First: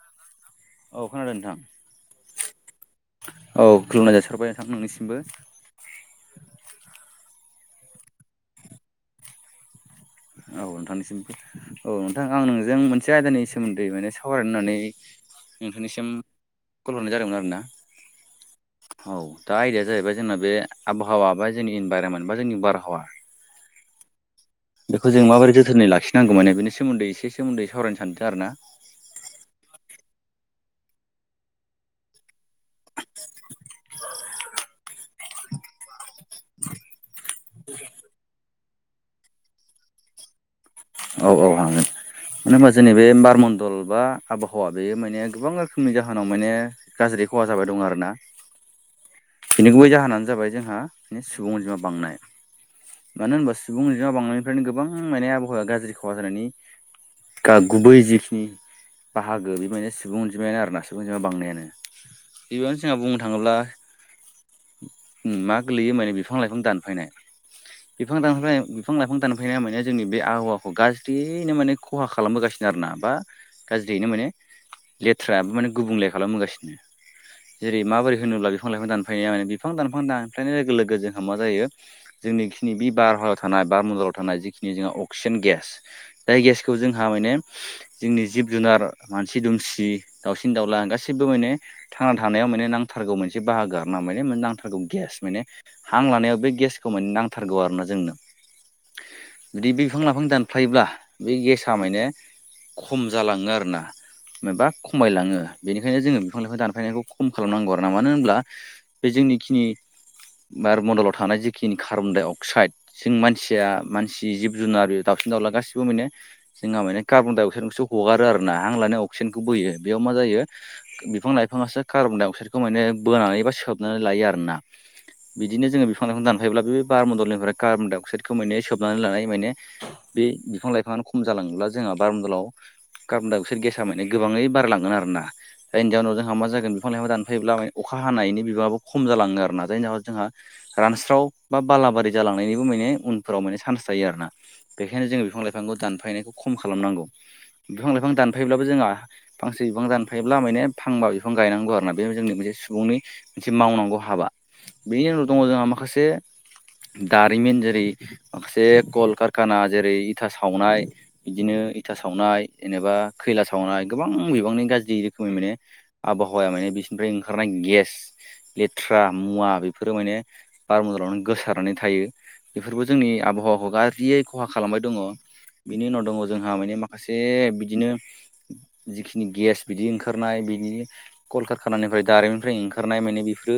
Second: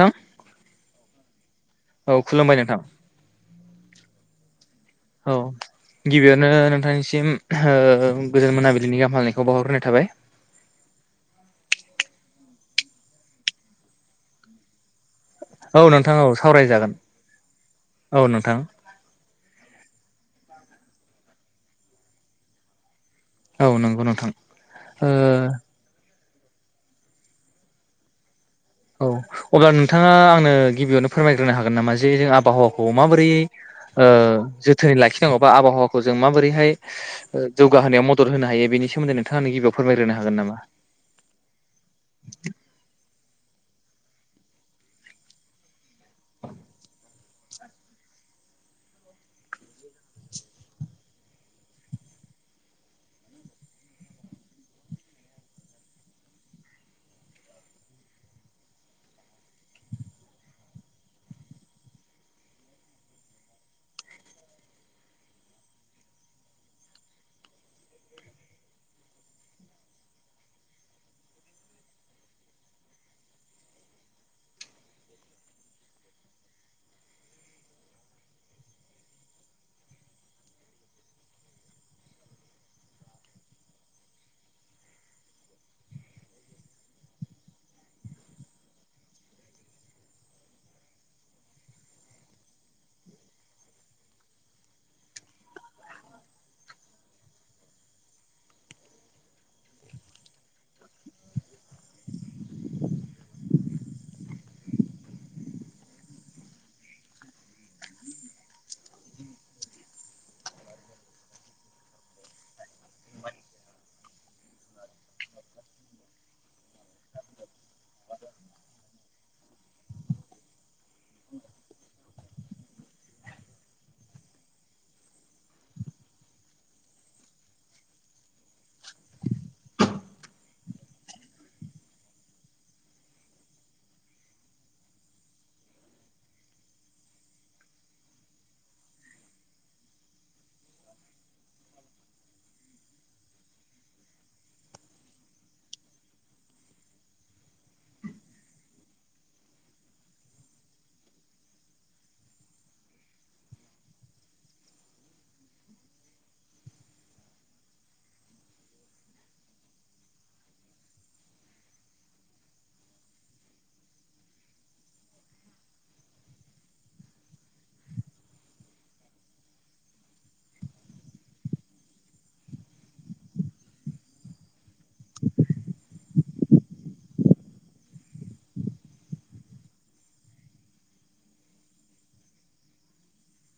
नोंथां औ खोनादों नोंथां - औ खुलुमबाय नोंथां। औ खुलुमनाय जासिहरबाय नोंथां नोंनिसिमबो औ गिबियावनो नोंथांनिसिम ओ गोजोन मोनाबिलिनि गाहाम फालायनायखौ बावहरग्रोनाय थाबाय। औ नोंथांनिसिमबो औ नोंथां आं नोंजों मोनसे आयदानि सोमोन्दै माने सावरायनानै औ नोंथां औ सावरायजागोन जादोंमोन आरोना औ नों। औ दा आयदाया जाहैबाय जोंना बे आबहावा बा जोंनि इनभाइरमेन्ट बा जोंनि बारहावा औ नंगौ नोंथां। बेखौ ओ जों माबोरै जोथोनै लाखिनांगौ माने बेनि सोमोन्दै एसे सोमोन्दै सावरायनो सानदों आरो ना। औ अब्ला नोंथाङा आंनो गिबियावनो फोरमायग्रोनो हागोन नामा जे जों आबहावाखौ माबोरै ओ जोथोनै लाखिनांगौ बा आबहावाखौ जों माबोरैहाय जौगाहोनायाव मदद होनो हायो। बेनि सोन्दै नोंथांमोन गबियाव फोरमानो होन नामा? औ औ नंगौ। मानो होनबा जोंनि बे बारमडल बा आबहावा बेयो माने गोबां रोखोमनि जाहोनाव माने गाज्रि खहा जाबाय दं आरो ना। [inaudible] बिनि गुबै जाहोनानो जाबाय जोंहा सुबुं अनजिमा बांनाय। मानो होनबा सुबुं बांनायनिफ्रायनो गोबां मानि आबहावाया गाज्रि खहा जानायनि गुबै जिखिनि। बाहागो बेबायदिनो सुबुं अनजिमायानो आरो ना सुबुं अनजिमाया बांनायानो। बेबानो जोंहा बुंनो थाङोब्ला। मा गोलैयो माने बिफां लाइफां दानफैनाय बिफां दान बिफां लाइफां दानफैनाया माने जोंनि बे आहावा गाज्रियैनो माने खहा खालामबोगासिनो आरोना बा गाज्रियैनो माने। लेथ्राबो माने गुबुंले खालामोगासिनो। जेरै माबोरै होनोब्ला बिफां लाइफां दानफायनाया माने बिफां दानफां दानफायनाय लोगो लोगो जोंहा मा जायो जोंनिखिनि बि बारहायाव थानाय बार मन्दलाव थानाय जिखिनि जोंहा अक्सिजेन गेस जाय गेसखौ जोंहा माने जोंनि जिब जुनार मानसि दुमसि दाउसिन दा दाउला गासिबो माने थांना थानायाव माने नांथारगौ मोनसे बाहागो आरोना माने नांथारगौ गेस माने - हां लानायाव बे गेसखौ माने नांथारगौ आरोना जोंनो। [inaudible] जुदि बे बिफां लाइफां दानफ्लायोब्ला बे गेस माने खम जालाङो आरोना। माबा खमायलाङो बेनिखायनो जोङो बिफां लाइफां दानफायनायखौ खम खालामनांगौ आरो ना मानो होनोब्ला बे जोंनिखिनि बार मन्डलाव थानाय जिखिनि कार्बन डाइ अक्साइद जों मानसिया मानसि जिब जुनार दावउसिन दावला गासिबो माने जोंहा माने कार्नडाइ अक्साइडखौसो हगारो आर ना आं लानो अक्सिजेनखौ बोयो बेयाव। मा जायो बिफां लाइफांसो कार्बन डाइ अक्साइडखौ माने बोनानै एबा सोबनानै लायो आरोना। बिदिनो जोङो बिफां लाइांखौ दानफायोब्ला बे बार मन्दलनिफ्राय कार्बन डाइ अक्साइदखौ माने सोबनानै लानाय माने बे बिफां लाइफांङानो खम जालाङोब्ला जोंहा बारमदलाव काबन डाइ अक्साइड गेसा गोबाङै बारलांगोन आरो ना। जायनि जाहोनाव जोंहा मा जागोन बिफां लाइफां दानफैयोब्ला अखा हानायनि बिबाङाबो खम जालाङो आरोना जायनि जाहोनाव जोंहा। रानस्राव बा बालाबारि जालांनायनिबो माने उनफोराव माने सान्स जायो आरोना। बेखायनो जोङो बिफां लाइफांखौ दानफायनायखौ खम खालामनांगौ बिफां लाइफां दानफायोब्लाबो जोंहा फांसे। बिफां दानफायोब्ला माने फांबा बिफां गायनांगौ आरो ना बे जोंनि मोनसे सुबुंनि मोनसे मावनांगौ हाबा। बेनि उनाव दङ जोंहा माखासे दारिमिन जेरै माखासे कलक गाना जेरै इथा सावनाय बिदिनो इथा सावनाय जेनेबा खैला सावनाय गोबां बोबांनि गाज्रि रोखोमनि माने आबहावाया माने बिसिोरनिफ्राय ओंखारनाय गेस लेथ्रा मुवा बेफोरो माने बार मन्दलावनो गोसारनानै थायो। बेफोरबो जोंनि आबहावाखौ गाज्रियै खहा खालामबाय दङ। बिनि उनाव दङ जोंहा माने माखासे बिदिनो जिखिनि गेस बिदि ओंखारनाय बि कलकारकानानिफ्राय दारिमननिफ्राय ओंखारनाय माने बेफोर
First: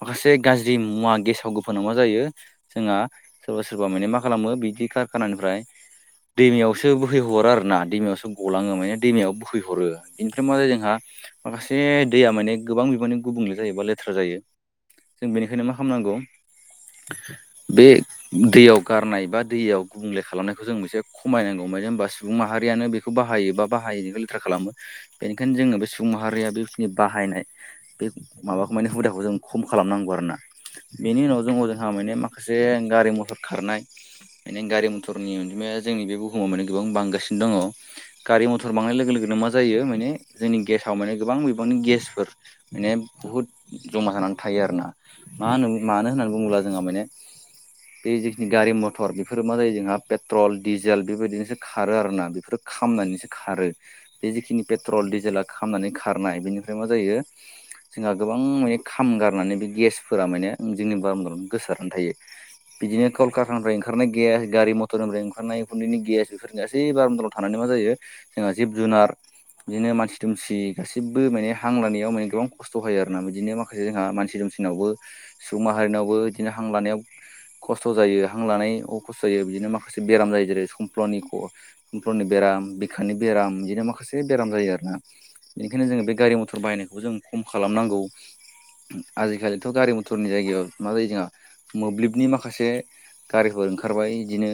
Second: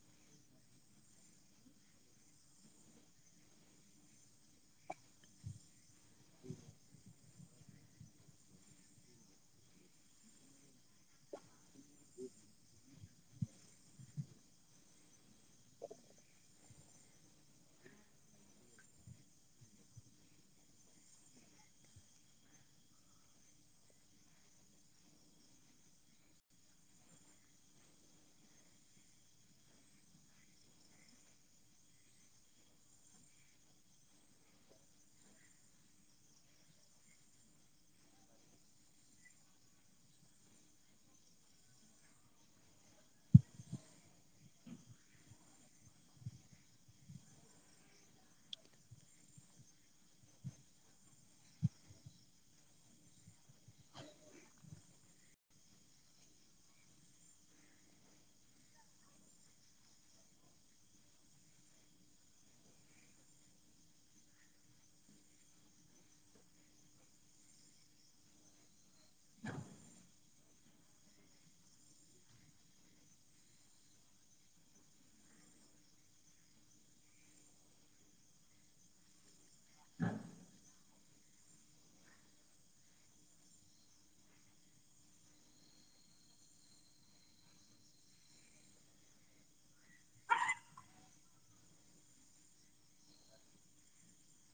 माखासे गाज्रि मुवा गेसाव गोफानाव मा जायो जोंहा सोरबा सोरबा माने मा खालामो बिदि कारखानानिफ्राय दैमायावसो बोहैहरो आरोना दैमायावसो गलाङो माने दैमायाव बोहैहरो बेनिफ्राय माजायो जोंहा माखासे दैया माने गोबां बिबांनि गुबुंले जायोबा लेथ्रा जायो जों बेनिखायनो मा खालामनांगौ बे दैयाव गारनाय बा दैयाव गुबुंले खालामनायखौ जों मोनसे खमायनांगौ मानो होनबा सुबुं माहारियानो बेखौ बाहायो बा बाहायैखौ लेथ्रा खालामो। बेनिखायनो जोङो बे सुबुं माहारिया बेखिनि बाहायनाय बे माबाखौ माने हुदाखौ जों खम खालाम नांगौ आरोना बेनि उनाव जंहजों हामयैनाय माखासे गारि मथर खारनाय मायने गारि मथरनि अनजिमाया जोंनि बे बुहुमाव माने गोबां बांगासिनो दङ गारि मथर बांनाय लोगो लोगोनो मा जायो माने जोंनि गेसाव माने गोबां बिबांनि गेसफोर माने बुहुत जमा जानानै था यो आरोना माहो मानोहोन्नानैबुङोब्लाजोंहा माने बे जिखिनि गारि मथर बेफोरो मा जायो जोंहा पेट्रल डिजेल बेबायदिनोसो खारो आरोना बेफोरो खामनानैसो खारो जिखिनि पेट्रल डिजेला ख खालामनानै खारनाय बेनिफ्राय मा जायो जोंहा गोबां माने खाम गारनानै बे गेसफोरा माने जोंनि बारमन्दलआव गोसारनानै थायो बिदिनो कलकातानिफ्राय ओंखार ओंखारनाय गेस गारि मथरओमफ्राय ओंखारनाय उन्दैनि गेस बेफोरनि गासै बारन्दलाव थानानै मा जोंहा जिब जुनार जुनार बिदिनो मानसि दुमसि गासिबो माने हां लानायाव माने गोबां खस्थ' होायो आर ना बिदिनो माखासे जोंहा मानसि मसिनावबो सुबुं माहारिनावबो बिदिनो हां लानायाव खस्थ' जायो हां लानाय अ खस्थ जायो बिदिनो माखासे बेराम जायो जेरै समफ्लनि बेराम बिखानि बेराम बिदिनो मासे बेाम जायो आरोना बेनिखायनो जोङो बे गारि मथर बाहायनायखौ जों खम खालामनांगौ आजिखालिथ' गारि मथरनि जायगायाव मा जायो जोंहा मोब्लिबनि माखासे गारिफोर ओंखारबाय बिदिनो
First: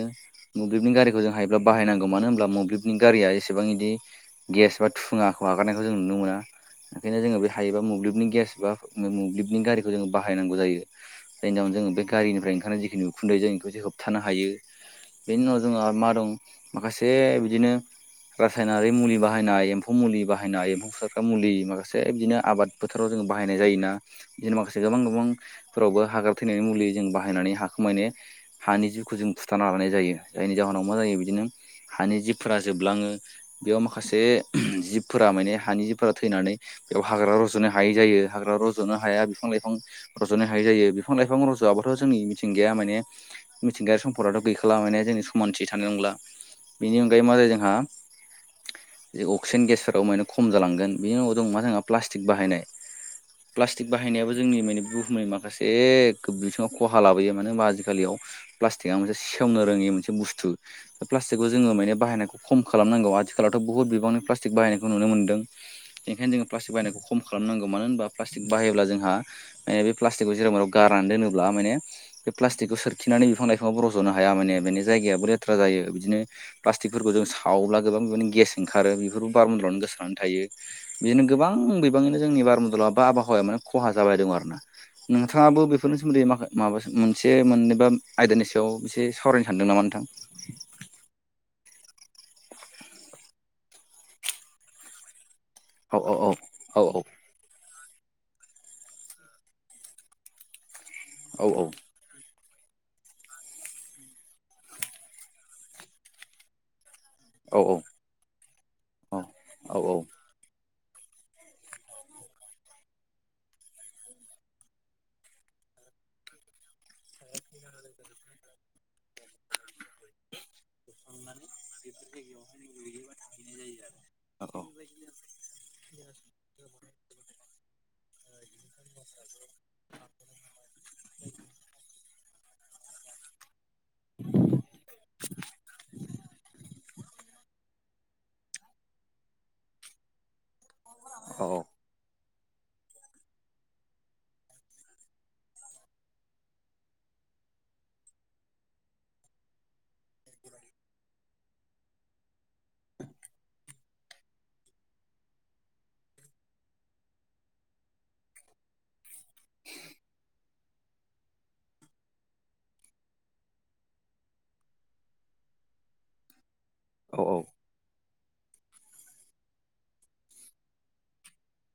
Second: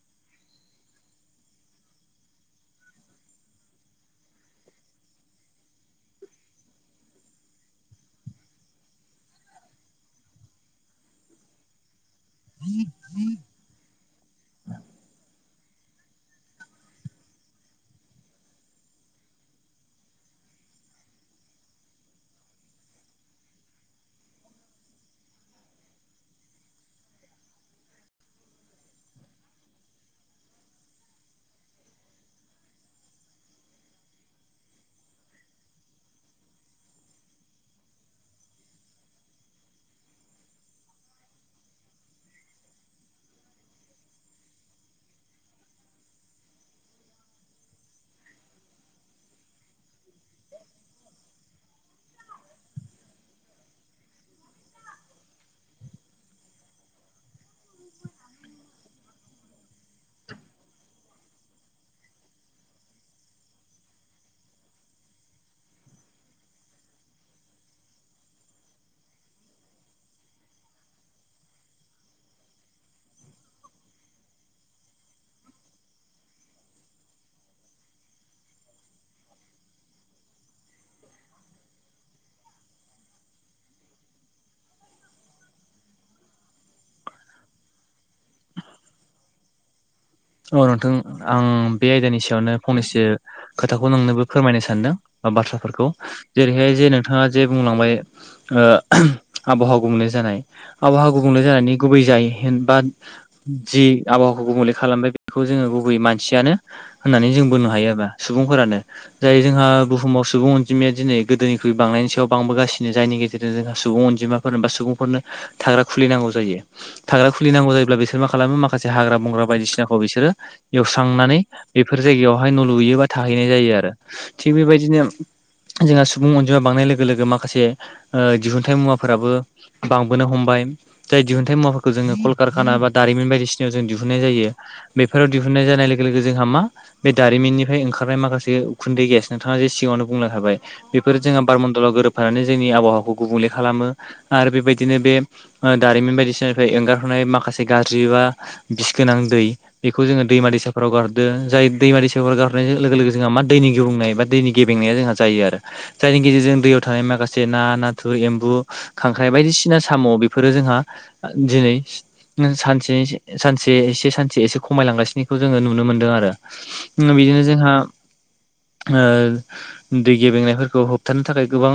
मोब्लिबनि गारिखौ जों हायोब्ला बाहायनांगौ मानो होनब्ला मोब्लिबनि गारिया एसेबां एदि गेस बा थुङाखौ हगारनायखौ जों नुनो मोना ओंखायनो जोङो बे हायोबा मोब्लिबनि गेस बा मोब्लिबनि गारिखौ जों बाहायनांगौ जायो जायनिजावनो जोङो बे गारिनिफ्राय ओंखारनानै जिखिनि उखुन्दै जों बेखौ जे होबथानो हायो। बेनि उनाव जोंहा मा दं माखासे बिदिनो रासायनारि मुलि बाहायनाय एम्फौ मुलि बाहायनाय एम्फौ फुसारग्रा मुलि माखासे बिदिनो आबादफोआव जों जों बायनाय जायोना जोंनो माखासे गोबां गोबांफोरावबो हाग्रा थैनायनि मुलि जों बाहायनानै हाखौ माने हानि जिउखौ जों फुथना लानाय जायो जायनि जाहोनाव मा जायो बिदिनो हानि जिबफोरा जोबलाङो बेयाव माखासे जिबफोरा माने हानि जिबफोरा थैनानै बेयाव हाग्रा रज'नो हायै जायो हाग्रा रज'नो हाया बिफां लाइफां रज'नो हायै जायो बिफां लाइफां रज'आ बाथ' जोंनि मिथिंगाया माने मिथिंगायारि सम्पदथ' गैखाला माने जोंनि समानथि थानो रोंला बेनि अनगायै मा जायो जोंहा जे अक्सिजेन गेसफोराव माने खम जालांगोन बेनि उनाव दं मा जोंहा प्लास्टिक बाहायनाय प्लास्टिक बाहायनायाबो जोंनि माने बुहुमनि माखासे बिथिङाव खहा लाबोयो मानो होनबा आजिखालियाव प्लास्टिकआ मोनसे सेवनो रोङि मोनसे बुस्थु प्लास्टिकखौ जोङो माने बाहायनायखौ खम खालामनांगौ आथिखालाव बहुद बिबांनिलाटिक बायनायखौ नु मोनदों बेनिखायनो जोङो प्लास्टिक बाहायनायखौ खम खालामनांगौ मानो होनब्ला बाहायोब्ला जोंहा माने बे प्लास्टिकखौ जेराव माव गारनानै दोनोब्ला माने बे प्लास्टिकखौ सोरखि फिनानै बिफां लाइफांआबोरज'नो हाया माने बेनि जायगायाबो लेथ्रा जायो बिदिनो प्लास्टिकफोरखौ जों सावब्ला गोबां गेस ओंखारो बेफोरफोरखौबो बारमन्दलावनो गोस्रानै थायो बिदिनो गोबां बिबाङैनो जोंनि बारमन्दला बार आबहावाया माने खहा जाबाय दं आरोना नोंथाङाबो बेफोरनि सोमोन्दै माखा माबा मोनसे मोननैबा आयदानि सायाव एसे सावरायनो सानदों नामा नोंथां औ नोंथां आं बे आयदानि सायावनो फंनैसो खोथाखौ नोंनोबो फोरमायनो सानदों बाथ्राफोरखौ औ औ जेरैहाय औ जे नोंथाङा जे बुंलांबाय आबहावा गुबुंले जानाय आबहावा गुबुंले औ जानायनि गुबै जाय हेनबाद जि आबहावाखौ गुबुंले खालामबाय बेखौ जोङो गुबैयै मानसियानो होनानै जों औ बुंनो हायोबा सुबुंफोरानो जाय जोंहा औ बुहुमाव सुबुं अन जिमाया दिनै गोदोनिख्रुइ बांनायनि सायाव बांबोगासिनो जायनि गेजेरजों जोंहा सुबुं अनजिमानो बा सुबुंफोरनो थाग्रा खुलिनांगौ जायो थाग्रा खुलिनांगौ जायोब्ला बिसोर मा खालामो माखासे हाग्रा बंग्रा बायदिसिनाखौ बिसोरो। एवस्रांनानै बेफोर जायगायावहाय न' लुयोबा थाहैनाय जायो आरो थिग बेबायदिनो जोंहा सुबुं अनजिमा बांनाय लोगो लोगो माखासे ओ दिहुनथाइ मुवाफोराबो बांबोनो हमबाय। जाय दिहुनथाइ मुवाफोरखौ जोङो कलकारखाना बा दा रिमिन बायदिसिनााव जों दिहुननाय जायो। बेफोराव दिहुननाय जानाय लोगो लोगो जोंहा मा बे दारिमिननिफ्राय ओंखारनाय माखासे उखुन्दै गेस नोंथाङा जे सिगाङावनो बुंलां खाबाय। बेफोर जोंहा बारमण्डलाव गोरोब फानानै जोंनि आबहावाखौ गुबुंले खालामो आरो बेबायदिनो बे दारिमिन बायदिसिनाफ्राय एंगारहरनाय माखासे गाज्रि बा बिस गोनां दै बेखौ जोङो दैमा दैसाफोराव गारहरदो जाय दैमा दैसाफोराव गारनाय लोगो लोगो जोंहा मा दैनि गुबुंनाय बा दैनि गेबेंनाया जोंहा जायो आरो जायनि गेजेरजों दैयाव थानाय माखासे ना, नाथुर, एम्बु खांख्राइ बायदिसिना साम' बेफोरो जोंहा दिनै सानसे सानसे एसे सान से एसे खमायलांगासिनोखौ जोङो नुनो मोनदों आरो औ बिदिनो जोंहा ओ दै गेबेंनायफोरखौ होबथानो थाखाय गोबां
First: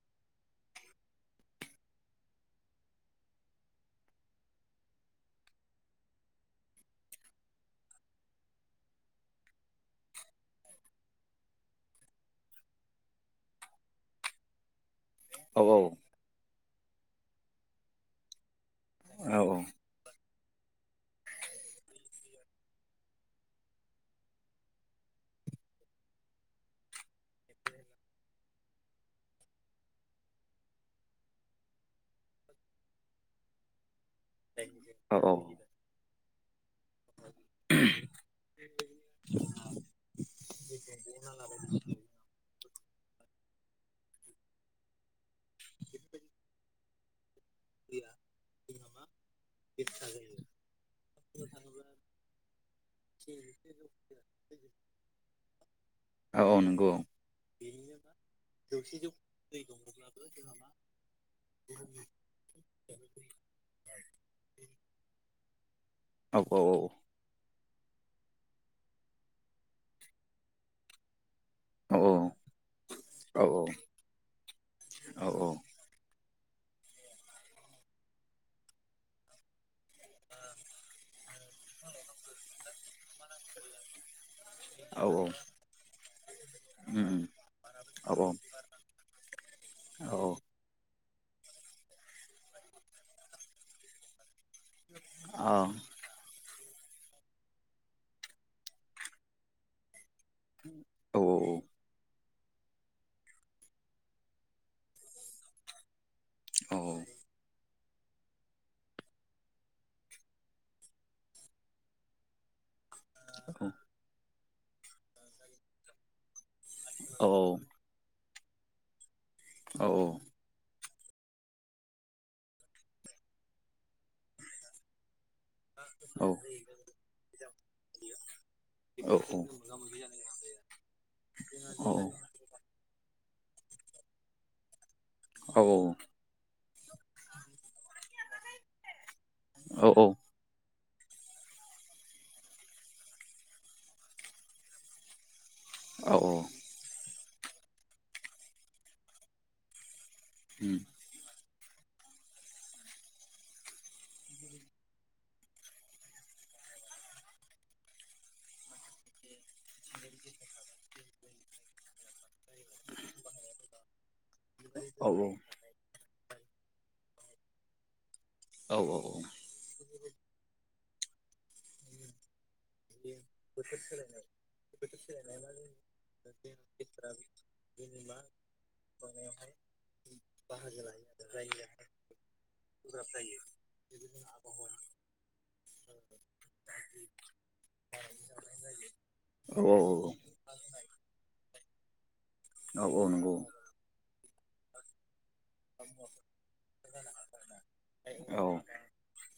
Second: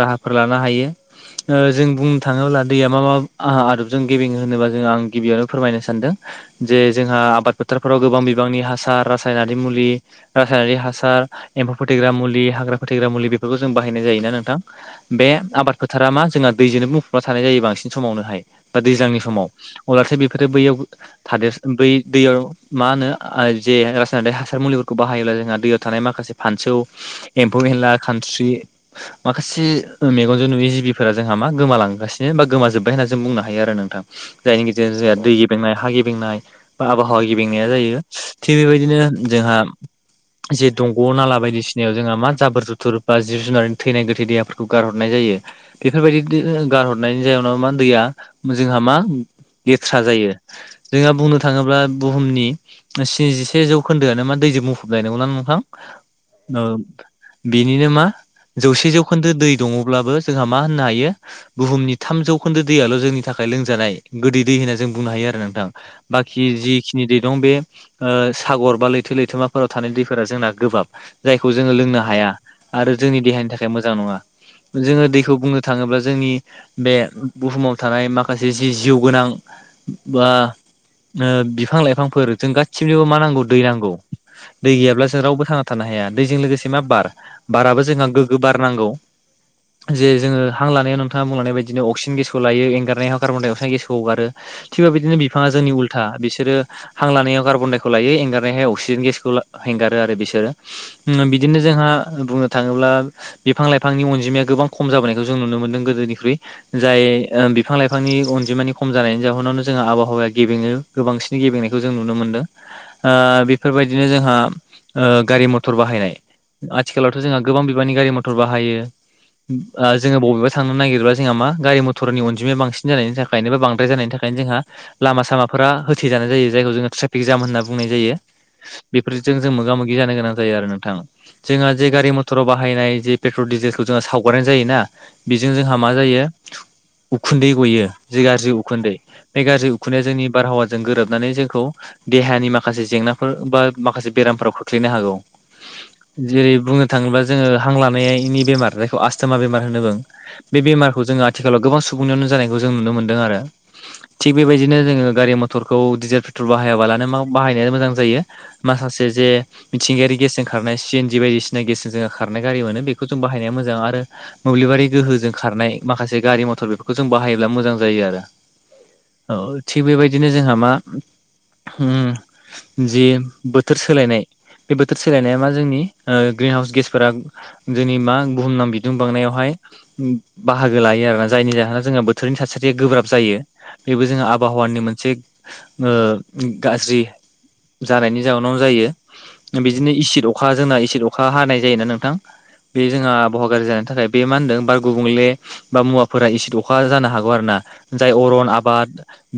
राहाफोर लानो हायो। ओ जों बुंनो थाङोब्ला दैया मा मा आ-आदबजों गेबेङो होनोबा जों आं गिबियावनो फोरमायनो सानदों जे जोंहा आबाद फोथारफोराव गोबां बिबांनि हासार, रासायनारि मुलि, रासायनारि हासार एम म्फौ फोथैग्रा मुलि हाग्रा फोथैग्रा मुलि बेफोरखौ जों बाहायनाय जायो ना नोंथां। बे औ आबाद औ फोथारा मा जोंहा दैजोंनो बुंफुबना थानाय जायो बांसिन समावनोहाय। बा दैज्लांनि औ समाव। अब्लाथाय बेफोरो बैयाव थादेर बै दैयाव मा होनो जे रासायारिक हासार मुलिफोरखौ बाहायोब्ला जोंहा दैयाव थानाय माखा माखासे फानसौ एम्फौ एनला खानस्रि माखासे मेगनजों नुयै जिबिफोरा जों हा मा गोमालांगासिनो बा गोमा जोब्बाय होनना जों बुंनो हायो आरो नोंथां। जायनि गेजेरजों जोंहा औ दै औ गेबेंनाय हा गेबेंनाय बा आबहावा गेबेंनाया जायो थिग बेबायदिनो जोंहा जे दंग' नाला बायदिसिनायाव जोंहा मा जाबोर जुथुर बा जिब जुनारनि थैनाय गोथै देहाफोरखौ गारहरनाय जायो। बेफोरबायदि गारहरनाय जाउनाव मा दैया जोंहा मा गेथ्रा जायो। जोंहा बुंनो थाङोब्ला बुहुमनि स्निजिसे जौखोन्दोआनो मा दैजों बुंफबनाय, नंगौना नोंथां? औ औ नंगौ [inaudible] बेनिनो मा जौसे जौखोन्दो दै दङब्लाबो जोंहा मा होननो हायो बुहुमनि थाम जौ खोन्दो दैयाल' जोंनि थाखाय लोंजानाय गोदै दै होनना जों बुंनो हायो आरो नोंथां। औ बाखि जिखिनि दै दं बे ओ सागर बा लैथो लैथोमाफोराव थानाय दैफोरा जोंना गोबाब। जायखौ जोङो औ लोंनो हाया आरो जोंनि देहानि थाखाय मोजां नङा। जोङो औ दैखौ बुंनो थाङोब्ला जोंनि बे बुहुमाव थानाय माखासे जि जिउ गोनां बा ओ बिफां लाइफांफोर जों गासिनोबो मा नांगौ दै नांगौ। दै औ गैयाब्ला जों रावबो थांना थानो हाया दैजों लोगोसे मा बार, उम बाराबो जोंहा उम औ गोग्गो बार नांगौ। जे औ जोङो हां लानायाव नोंथां ङा बुंलांनाय बादिनो अक्सिजेन गेसखौ लायो, एंगारनायाव कार्बन डाय अक्साइड गेसखौ हगारो थिग। बेबादिनो बि फाङा औ जोंनि उलथा। बि सोरो हां लानायाव कार्बन डायखौ लायो एंगारनायहाय अक्सिजेन गेसखौ हेंगारो आरो बिसो औ सोरो। बिदिनो जोंहा बुंनो थाङोब्ला बिफां लाइफांनि अनजिमाया गोबां खम जाबोनायखौ जों नुनो मोनदों गोदोनि ख्रुइ। जाय ओ बिफां लाइफांनि अनजिमानि खम जानायनि जाहनावनो जोंहा आबहावाया गेबेङो गोबांसिन गेबेंनायखौ जों नुनो मोनदों ओ बेफोरबायदिनो जोंहा ओ गारि मथर बाहायनाय। आथिखालावथ औ जोंहा गोबां बिबांनि गारि मथर बाहायो। जोंङो बबेबा थांनो नागिर ब्ला जोंहा मा गारि मटरनि अनजिमाया बांसिन जानायनि थाखायनो जोंहा लामा सामा फोरा होथेजानाय जायो जायखौ जोंङो ट्रेफिक जाम होनना बुंनाय जायो। औ बेफोरजों जों औ उम औ मोगा मोगि जानो गोनां जायो आरो नोंथां। जोंहा जे गारि मथराव बाहायनाय जे पेट्रल डिजेलखौ जोंहा सावगारनाय जायोना। बेजों औ जोंहा मा जायो उखुन्दै गयो जे गाज्रि उखुन्दै बे गाज्रि उखुन्दैया जोंनि बारहावा जों गोरोबनानै जोंखौ देहानि माखासे जेंनाफोर बा माखासे बेरामफोराव खोख्लैनो हागौ। जेरै बुंनो थांङोब्ला जोंङो हां लानायनि बेमार जायखौ आस्थमा बेमार होनना बुं। बे बेमारखौ जोंङो आथिखालाव गोबां सुबुंनियावनो जानायखौ जों नुनो मोनदों आरो। थिग बेबाय दिनो जोंङो गारि मथरखौ डिजेल पेट्रल बाहायाबालानो मा बाहायनायानो मोजां जायो माखासे जे मिथिंगायारि गेसजों खारनाय सि एन जि बायदिसिना गेसजों जोंङो खार नाय गारि मोनो बेखौ जों बाहायनाया मोजां आरो मोब्लिबारि गोहोजों खारनाय माखासे गारि मथर बेफोरखौ जों बाहायोब्ला मोजां जायो आरो। औ औ औ। औ थिग बेबायदिनो जोंहा मा [unintelligible] जि बोथोर सोलायनाय बे बोथोर सोलायनाया मा जोंनि ओ ग्रिन हाउस गेसफोरा जोंनि मा बुहुम नाम बिदुं बांनायावहाय बाहागो लायो आरोना जायनि जाहोनाव जोंना बोथोरनि थासारिया गोब्राब जायो। बेबो जोंङो आबहावानि मोनसे ओ गाज्रि जानायनि जाहोनावनो जायो। बिदिनो एसिद अखा जोंना एसिद अखा हानाय जायोना नोंथां? बे जोंहा नंगौ आबहावा गाज्रि जानायनि थाखाय बे मा होनदों बार गुबुंले बा मुवाफोरा एसेद अखा जानो हागौ आरो ना जाय औ अरन आब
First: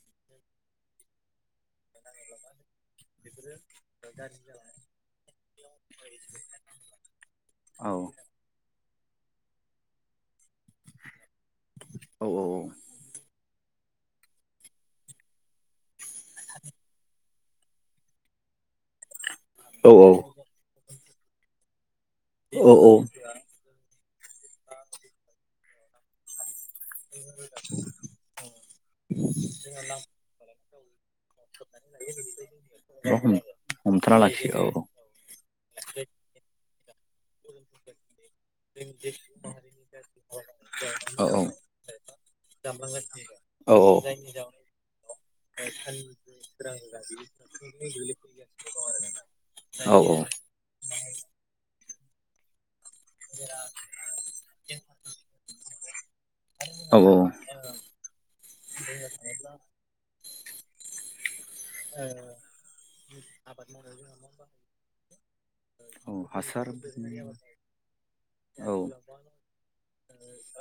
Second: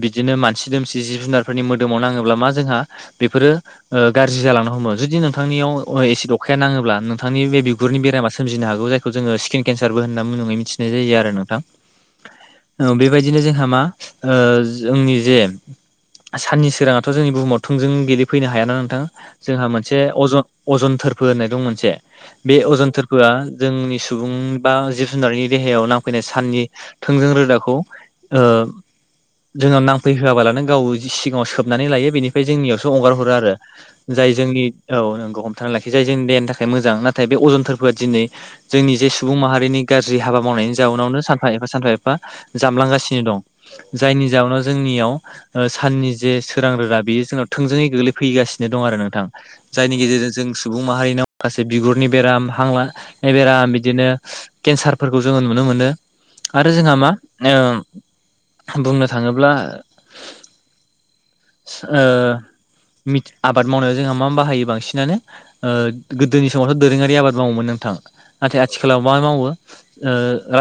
बिदिनो मानसि दोमसि जिब जुनार फोरनि मोदोमाव नाङोब्ला मा जोंहा बेफोरो ओ गाज्रि जालांनो हमो। जुदि नोंथांनियाव अ एसिड अखा अखाया नांङोब्ला नोंथांनि बे औ बिगुरनि बेरामा सोमजिनो हागौ जाय खौ जोंङो स्किन केन्सारबो होनना मुंङै मिथिनाय जायो आरो नोंथां। ओ बेबायदिनो जोंहा मा ओ जोंनि जे साननि सोराङाथ' जोंनि बुहुमाव थोंजों गोलैफैनो हायाना नोंथां। जोंहा मोनसे औ अजन अजन थोरफो होननाय दं मोनसे। बे अजन थोरफोआ जोंनि सुबुं बा जिब जुनारनि देहायाव नांफैनाय साननि थोंजों रोदाखौ ओ जोंनाव नांफैहोआबालानो गाव सिगांङाव सोबनानै लायो बेनिफ्राय जोंनियावसो हंगार हरो हम आरो हमथाना जाय लाखियो जोंनि औ नंगौ हमथाना लाखियो जोंनि देहानि थाखाय मोजां नाथाय बे अजन थोरफोआ दिनै जोंनि जे सुबुं माहारिनि गाज्रि हाबा मावनायनि जाउनावनो औ औ सानफा एफा सानफा एफा जामलांगासिनो दं। जायनि जाहोनाव जोंनियाव ओ साननि जे सोरां रोदा बेयो जोंनाव थोंजोङै गोग्लैफैगा सिनो दं आरो नोंथां। जायनि गेजेरजों जों सुबुं माहारिनाव माखासे बिगुरनि बेराम हां ला नाय बेराम बिदिनो केन्सारफोरखौ जोंङो नुनो मोनो। आरो जोंहा मा ओ बुंनो थांङोब्ला ओ मिद आबाद मावनायाव जोंहा मा बाहायो बांसिनानो जोंहा गोदोनि समावथ' दोरोङारि आबाद मावोमोन नों थां। नाथाय आथिखालाव मा मावो ओ